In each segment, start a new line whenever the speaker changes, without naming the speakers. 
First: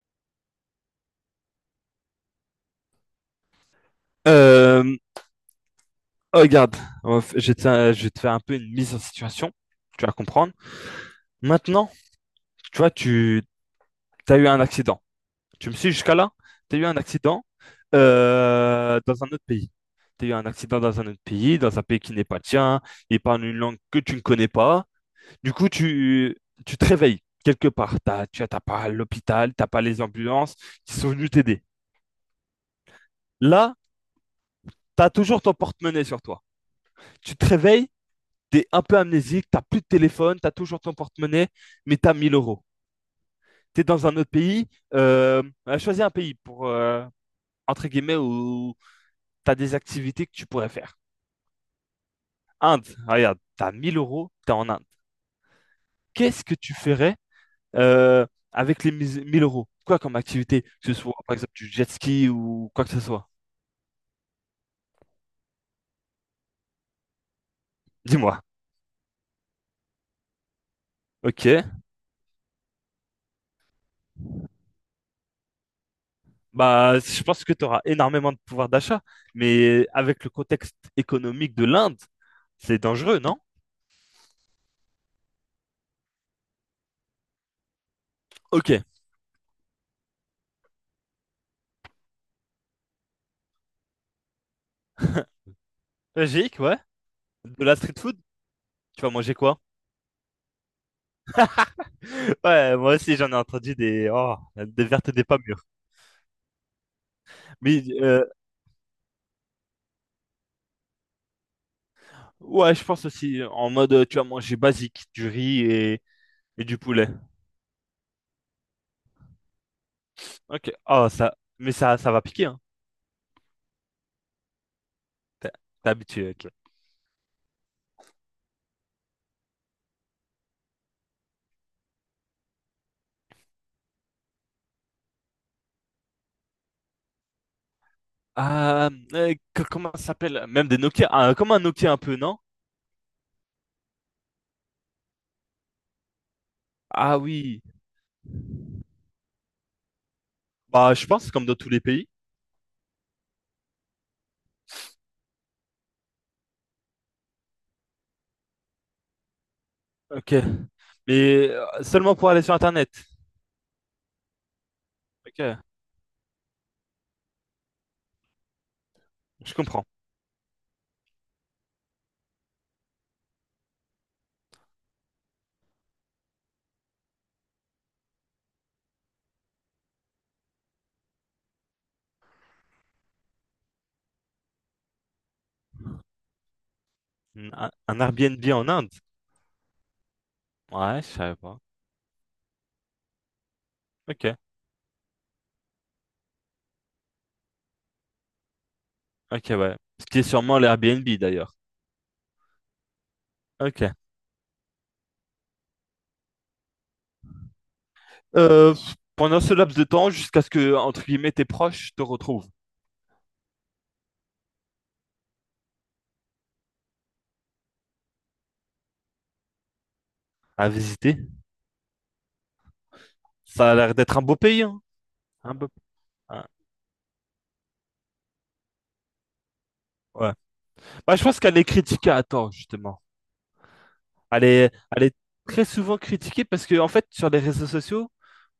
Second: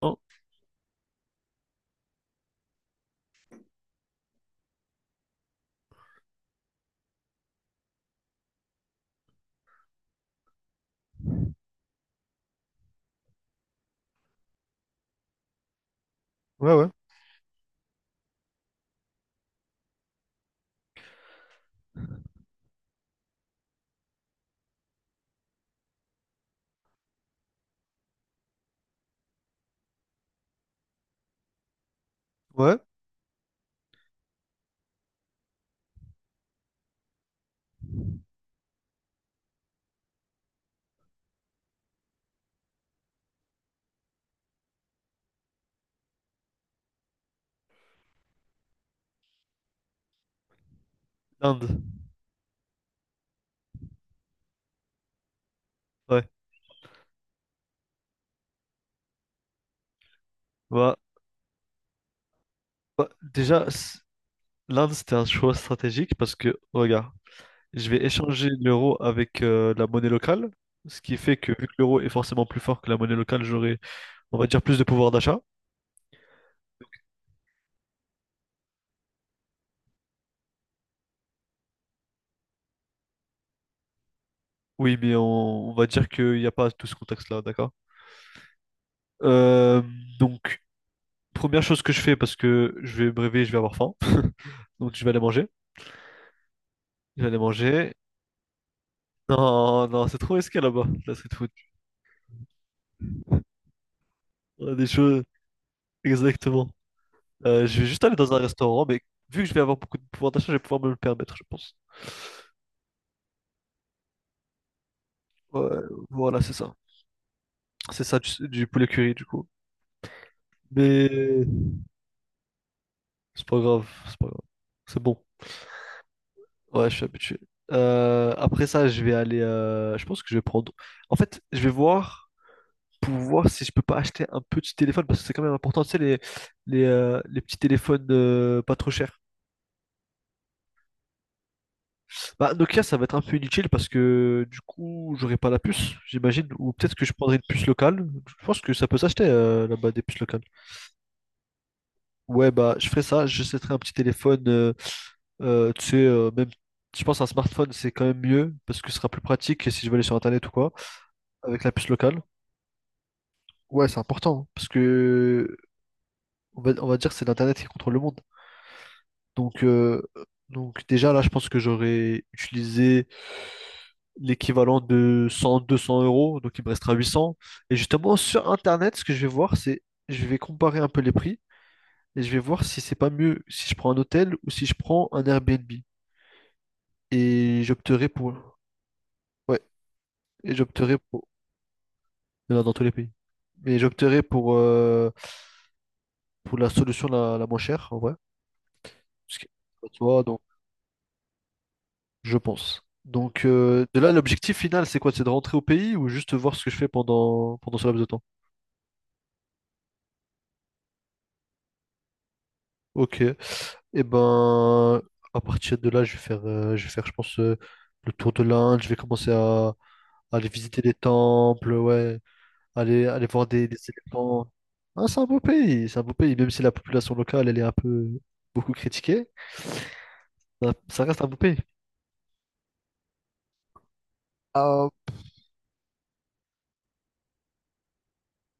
Non.
Euh, oh, regarde, je vais te faire je vais te faire un peu une mise en situation. Tu vas comprendre. Maintenant, tu vois, tu as eu un accident. Tu me suis jusqu'à là?
Ouais,
Tu as eu
ouais.
un accident dans un autre pays. Tu as eu un accident dans un autre pays, dans un pays qui n'est pas le tien, il parle une langue que tu ne connais pas. Du coup, tu te réveilles quelque part. Tu n'as pas l'hôpital, tu n'as pas les ambulances qui sont venues t'aider.
Ouais,
Là, tu as toujours ton porte-monnaie sur toi. Tu te réveilles. T'es un peu amnésique, t'as plus de téléphone, t'as toujours ton porte-monnaie, mais t'as 1000 euros. T'es dans un autre pays, euh, choisis un pays pour, entre guillemets, où t'as des activités que tu pourrais faire.
l'Inde.
Inde, regarde, t'as 1000 euros, t'es en Inde.
Ouais.
Qu'est-ce que tu ferais euh, avec les 1000 euros? Quoi comme activité? Que ce
Bah,
soit, par exemple, du jet ski ou quoi que ce
bah,
soit.
déjà, l'Inde, c'était un choix stratégique parce que, regarde, je vais
Dis-moi.
échanger l'euro avec la monnaie locale, ce qui fait
Ok.
que, vu que l'euro est forcément plus fort que la monnaie locale, j'aurai, on va dire, plus de pouvoir d'achat.
Bah, je pense que tu auras énormément de pouvoir d'achat, mais avec le contexte économique de l'Inde, c'est dangereux, non?
Oui, mais on va dire qu'il n'y a pas tout ce contexte-là, d'accord?
Ok.
Euh, donc, première chose que je fais parce que je vais me réveiller, je vais avoir faim. Donc, je vais aller manger.
Logique, ouais.
Je vais aller
De la
manger.
street food, tu vas manger quoi?
Non, non, c'est trop risqué là-bas, la street food.
Ouais, moi aussi j'en ai entendu des oh,
On a
des
des
vertes et
choses.
des pas mûres.
Exactement. Je
Mais
vais juste aller dans un restaurant, mais vu que je vais avoir beaucoup de pouvoir d'achat, je vais pouvoir me le permettre, je pense.
ouais, je pense aussi en mode tu vas manger basique, du riz
Ouais, voilà, c'est
et
ça.
du poulet.
C'est ça du poulet curry, du coup.
Ok. Oh ça,
Mais
mais ça va piquer hein.
c'est pas grave, c'est pas grave. C'est bon.
T'es t'es habitué. Ok.
Ouais, je suis habitué. Après ça, je vais aller. Je pense que je vais prendre. En fait, je vais voir pour voir si je peux pas acheter un petit téléphone parce que c'est quand même important. Tu sais, les petits téléphones pas
Ah,
trop chers.
comment ça s'appelle? Même des Nokia. Ah, comme un Nokia un peu, non?
Bah, Nokia, ça va être un peu inutile parce que du coup, j'aurai pas la puce, j'imagine. Ou peut-être que je
Ah
prendrai une
oui.
puce locale. Je pense que ça peut s'acheter là-bas des puces locales.
Bah je pense comme dans tous les pays.
Ouais, bah, je ferai ça. J'achèterai un petit téléphone, tu sais, même, je pense un smartphone, c'est quand même mieux parce que ce sera plus pratique si je veux aller sur
Ok.
Internet ou quoi,
Mais
avec la puce
seulement
locale.
pour aller sur Internet.
Ouais, c'est important hein, parce que
Ok.
on va dire que c'est l'Internet qui contrôle le monde.
Je
Donc,
comprends.
euh, donc, déjà là, je pense que j'aurais utilisé l'équivalent de 100, 200 euros, donc il me restera 800. Et justement, sur Internet, ce que je vais voir, c'est je vais comparer un peu les prix et je vais voir si c'est pas mieux si je prends un hôtel ou si je prends un Airbnb.
Mm,
Et
Un
j'opterai
Airbnb
pour.
en Inde?
Ouais, et j'opterai
Ouais, je
pour.
savais pas.
Il y en a dans tous les pays. Mais j'opterai
Ok,
pour la solution la moins chère, en vrai. Parce
ok,
que,
ouais.
tu
Ce qui
vois,
est
donc,
sûrement l'Airbnb d'ailleurs.
je pense. Donc,
Ok.
euh, de là, l'objectif final, c'est quoi? C'est de rentrer au pays ou juste voir ce que je fais pendant ce laps de temps?
Euh, pendant ce laps de temps, jusqu'à ce que, entre guillemets, tes proches te retrouvent
Ok. Et ben, à partir de là, je vais faire, je pense, le tour de l'Inde. Je vais commencer à aller
à
visiter les
visiter,
temples, ouais, aller voir des,
ça a
des
l'air d'être un beau
éléphants.
pays, hein.
Ah, c'est un beau
Un beau...
pays, c'est un beau pays,
un-
même si la population locale, elle est un peu beaucoup critiquée,
ouais.
ça
Bah,
reste
je
un beau
pense
pays.
qu'elle est critiquée à tort, justement.
Ah,
Elle est très souvent critiquée parce que, en fait, sur les réseaux sociaux,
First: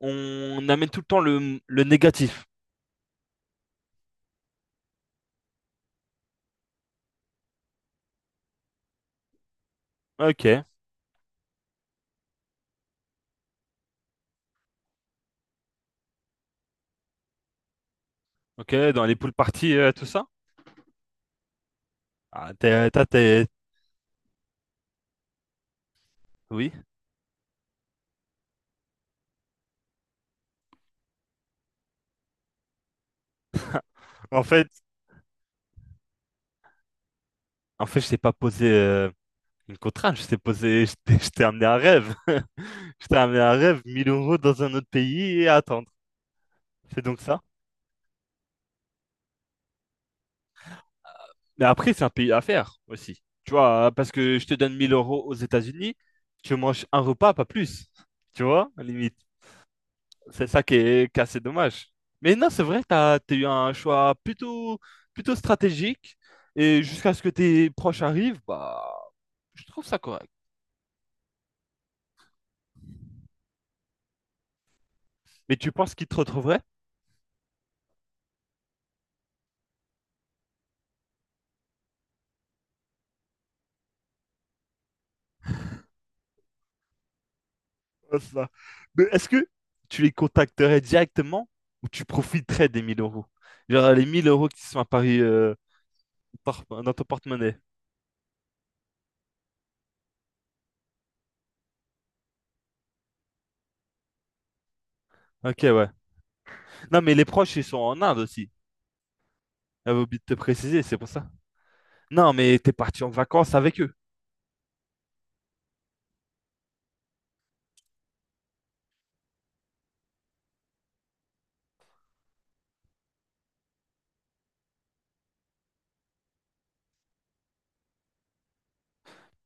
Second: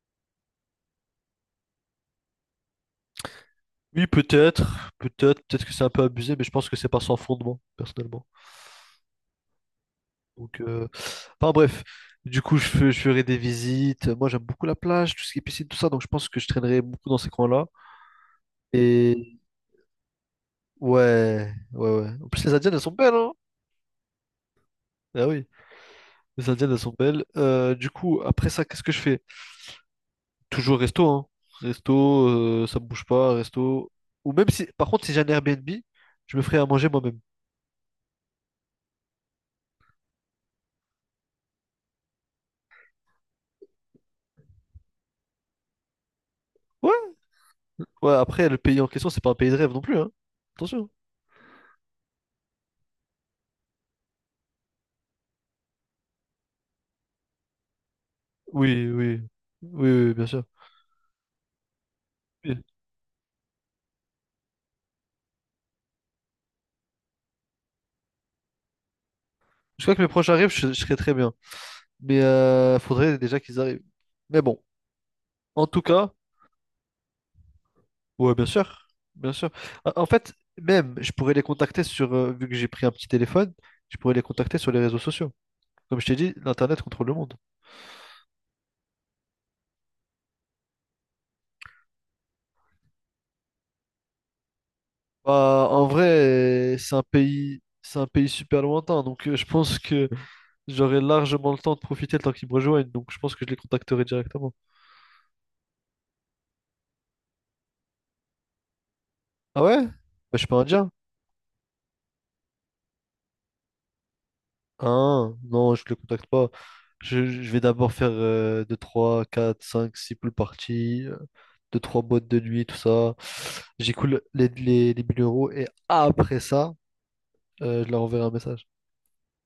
on amène tout le temps le négatif.
oui, peut-être, peut-être, peut-être que c'est un peu abusé, mais je pense que c'est pas sans fondement, personnellement. Donc,
Ok,
enfin bref, du coup, je ferai des visites. Moi, j'aime beaucoup la plage, tout ce qui est piscine, tout ça, donc je pense que je traînerai beaucoup dans ces coins-là.
ok, dans les poules
Et.
parties, tout ça.
Ouais, ouais, ouais. En plus,
Ah,
les Indiennes, elles sont
t'es, t'as-
belles, hein?
t'es-
Ah oui, les Indiennes,
oui.
elles sont belles. Du coup, après ça, qu'est-ce que je fais? Toujours resto, hein? Resto, ça me bouge pas, resto. Ou
En
même si,
fait,
par contre, si j'ai un Airbnb, je me ferai à manger moi-même.
En fait, je t'ai pas posé une contrainte, je t'ai posé, je t'ai amené un rêve. Je t'ai amené un rêve, 1000 euros dans un autre pays et à attendre. C'est
Ouais,
donc ça.
ouais, après, le pays en question, c'est pas un pays de rêve non plus, hein? Attention.
Mais après, c'est un pays à faire aussi. Tu vois, parce que je te donne 1000 euros aux États-Unis, tu manges un repas, pas plus. Tu vois, à la
Oui,
limite.
oui, oui, oui, bien sûr.
C'est ça qui est assez dommage. Mais non,
Oui.
c'est vrai, t'as eu un choix plutôt stratégique. Et jusqu'à ce que tes proches arrivent, bah, je trouve
Jusqu'à
ça
que mes proches
correct.
arrivent, je serai très bien. Mais faudrait déjà qu'ils arrivent. Mais bon,
Mais
en
tu
tout
penses qu'ils
cas.
te retrouveraient?
Ouais, bien sûr, bien sûr. En fait, même, je pourrais les contacter sur, vu que j'ai pris un petit téléphone, je pourrais les contacter sur les réseaux sociaux. Comme je t'ai dit, l'Internet contrôle le monde.
Pas ça. Mais est-ce que tu les contacterais directement ou tu profiterais des 1000 euros? Genre les 1000 euros qui sont à Paris
Bah, en vrai,
dans
c'est un
ton porte-monnaie.
pays, c'est un pays super lointain, donc je pense que j'aurai largement le temps de profiter le temps qu'ils me rejoignent, donc je pense que je les contacterai directement.
Ok, ouais. Non, mais les proches, ils sont en Inde aussi.
Ah ouais? Bah,
J'avais oublié de
je
te
suis pas
préciser,
indien.
c'est pour ça. Non, mais t'es parti en vacances avec eux.
Un, non, je le contacte pas. Je vais d'abord faire 2 3 4 5 6 pool parties, 2 3 boîtes de nuit, tout ça. J'écoule les 1 000 € et après ça, je leur enverrai un message.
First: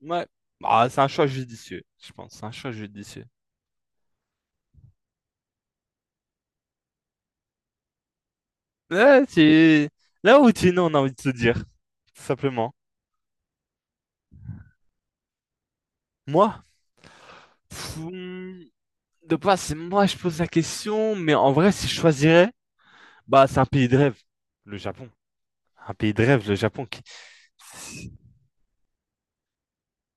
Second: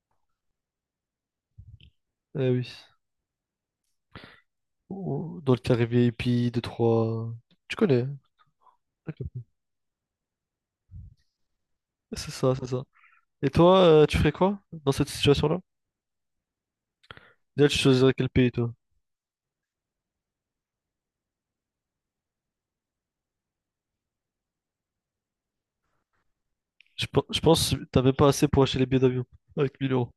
Ouais. Bah, c'est un choix judicieux, je pense. C'est
Eh
un
oui.
choix judicieux.
Dans le carré VIP, 2 trois. Tu connais, hein.
Là,
D'accord.
tu... Là où tu es, non, on a envie de se dire, tout
C'est ça, c'est
simplement.
ça. Et toi, tu ferais quoi dans cette situation-là?
Moi,
Déjà, tu
pff,
choisirais quel pays,
hmm,
toi?
de base, c'est moi, je pose la question, mais en vrai, si je choisirais, bah, c'est un pays de rêve, le Japon. Un pays de rêve, le Japon qui...
Je pense que t'as même pas assez pour acheter les billets d'avion avec 1000 euros.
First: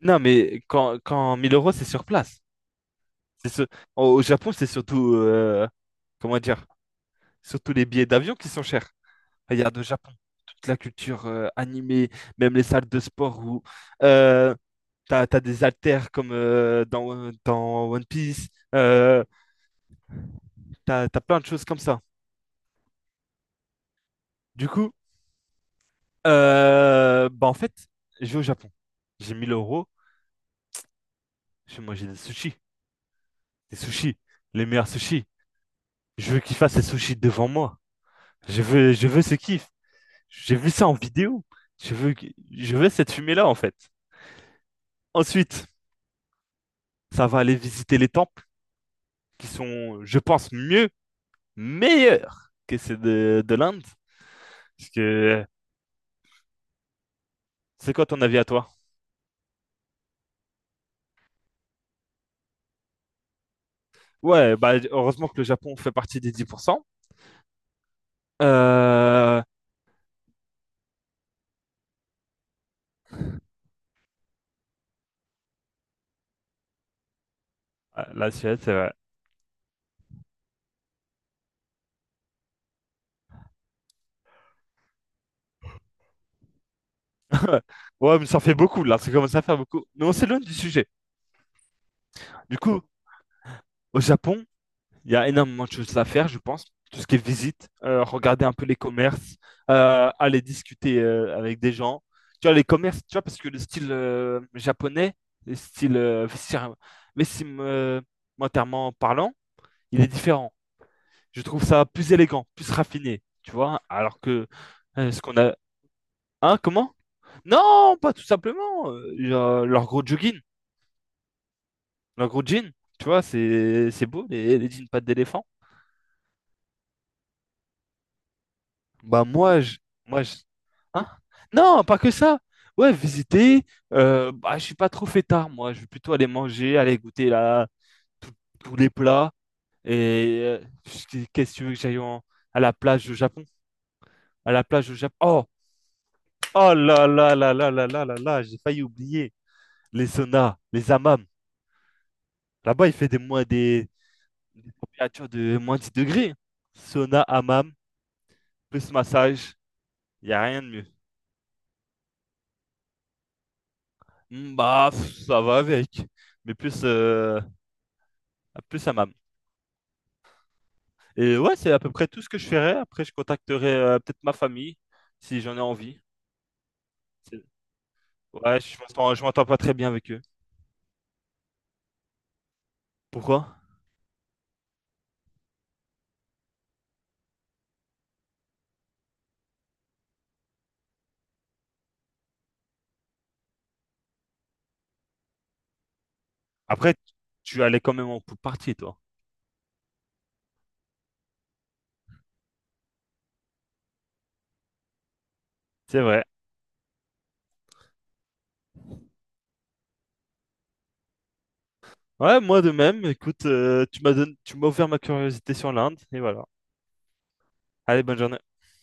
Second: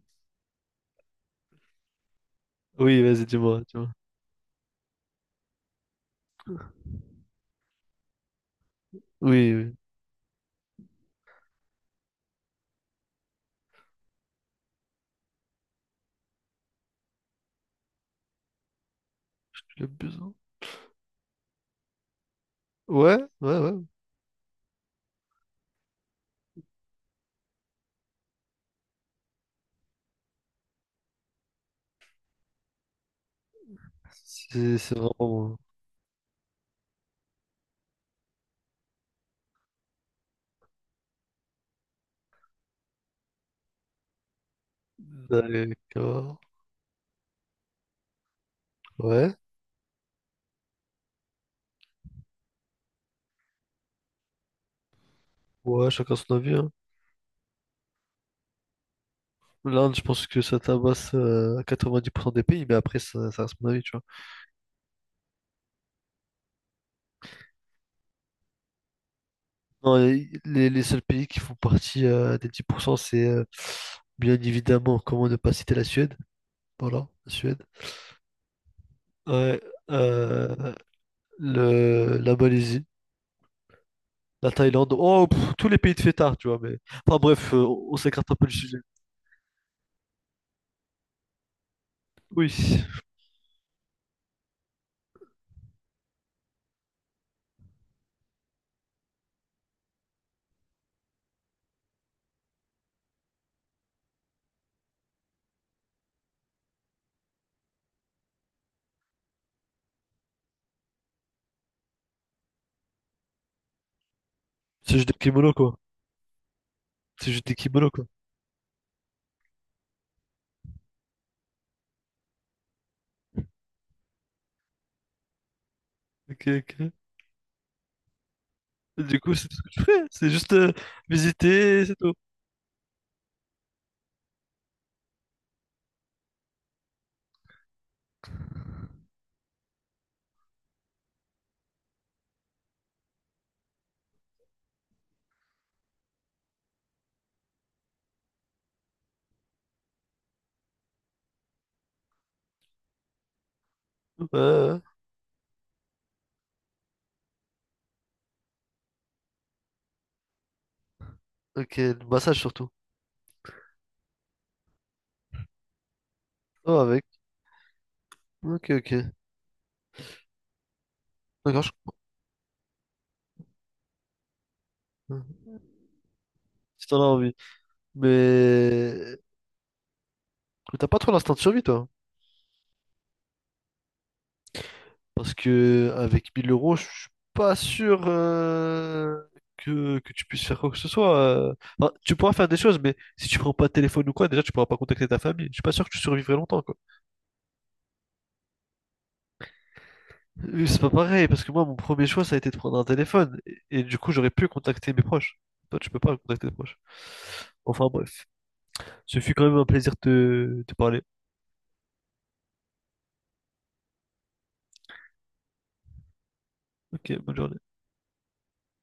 Non, mais quand 1000 euros, c'est sur place.
Oui, vas-y,
C'est
dis-moi,
sur-
dis-moi.
Au Japon, c'est surtout, comment dire, surtout les billets d'avion qui sont chers.
Oui, oui,
Regarde au Japon, toute la culture animée, même les salles de sport où euh, t'as des haltères comme dans One Piece, euh,
j'ai besoin.
t'as plein de choses comme ça.
Ouais, ouais, ouais.
Du coup, bah en fait, je vais au Japon. J'ai 1000 euros, je vais manger des sushis. Des sushis, les
C'est
meilleurs
c'est
sushis.
vraiment.
Je veux qu'il fasse ses sushis devant moi. Je veux ce kiff. J'ai vu ça en vidéo. Je veux cette fumée-là, en fait. Ensuite,
D'accord.
ça va aller visiter les temples
Ouais.
qui sont, je pense, meilleurs que ceux de l'Inde. Parce que
Ouais, chacun son avis, hein.
c'est quoi ton avis à toi?
L'Inde, je pense que ça tabasse à 90% des pays, mais après, ça reste mon avis, tu vois.
Ouais, bah, heureusement que le Japon fait partie des 10%. Euh,
Non, les seuls pays qui font partie des 10% c'est bien évidemment, comment ne pas citer la Suède. Voilà, la Suède.
ah, la Suède, c'est vrai.
Ouais, euh, la Malaisie, la Thaïlande. Oh, pff, tous les pays de fêtards, tu vois, mais. Enfin bref, on
Ouais, mais
s'écarte un
ça
peu
fait
du sujet.
beaucoup, là. Ça commence à faire beaucoup. Mais on s'éloigne du sujet.
Oui,
Du coup,
c'est
au Japon, il y a énormément de choses à faire, je pense. Tout ce qui est visite, regarder un peu les commerces, aller discuter avec des gens. Tu vois, les commerces, tu vois, parce que le style japonais, le style vestimentairement parlant, il est différent. Je trouve ça plus élégant, plus raffiné, tu vois, alors que
juste des
ce qu'on
kimonos,
a...
quoi.
Hein, comment?
C'est juste des kimonos,
Non,
quoi.
pas tout simplement. Euh, genre, leur gros jogging, leur gros jean, tu vois, c'est beau, les jeans pattes d'éléphant.
Ok, ok. Et. Du
Bah
coup, c'est tout
moi,
ce que
je,
tu fais.
moi
C'est
je-
juste
hein? Non,
visiter, c'est
pas que
tout.
ça. Ouais, visiter. Euh, bah je suis pas trop fêtard moi. Je vais plutôt aller manger, aller goûter là tout- tous les plats. Et qu'est-ce que tu veux que à la plage au Japon? À la plage au Japon. Oh, oh là là là là là là là là. J'ai failli oublier les saunas, les hammams. Là-bas, il fait
Ouais,
des
ouais.
températures de -10 degrés. Sauna, hammam, plus massage. Il y a rien de mieux.
Ok, le massage surtout.
Hmm, bah, pff, ça va avec, mais
Oh,
plus,
avec.
euh,
Ok,
plus à
ok.
Mam. Et ouais,
D'accord, je.
c'est à peu près tout ce que je ferai. Après, je contacterai peut-être ma famille si j'en ai envie.
Si t'en as envie.
C'est- Ouais,
Mais
je m'entends pas très bien avec eux.
t'as pas trop l'instinct de survie, toi.
Pourquoi?
Parce que avec mille euros, je suis pas sûr que tu puisses faire quoi que ce soit. Enfin, tu pourras faire des choses, mais si tu prends pas de téléphone ou quoi, déjà, tu pourras pas contacter ta famille. Je suis pas sûr que tu survivrais longtemps, quoi.
Après, tu allais quand même en pool party, toi.
C'est pas pareil, parce que moi, mon premier choix, ça a été de prendre un téléphone. Et du coup, j'aurais pu contacter mes proches. Toi, tu peux
C'est
pas
vrai.
contacter tes proches. Enfin, bref. Ce fut quand même un plaisir de te parler.
Ouais, moi de même. Écoute, tu m'as ouvert ma curiosité sur l'Inde, et voilà.
Ok, bonne journée.
Allez, bonne journée.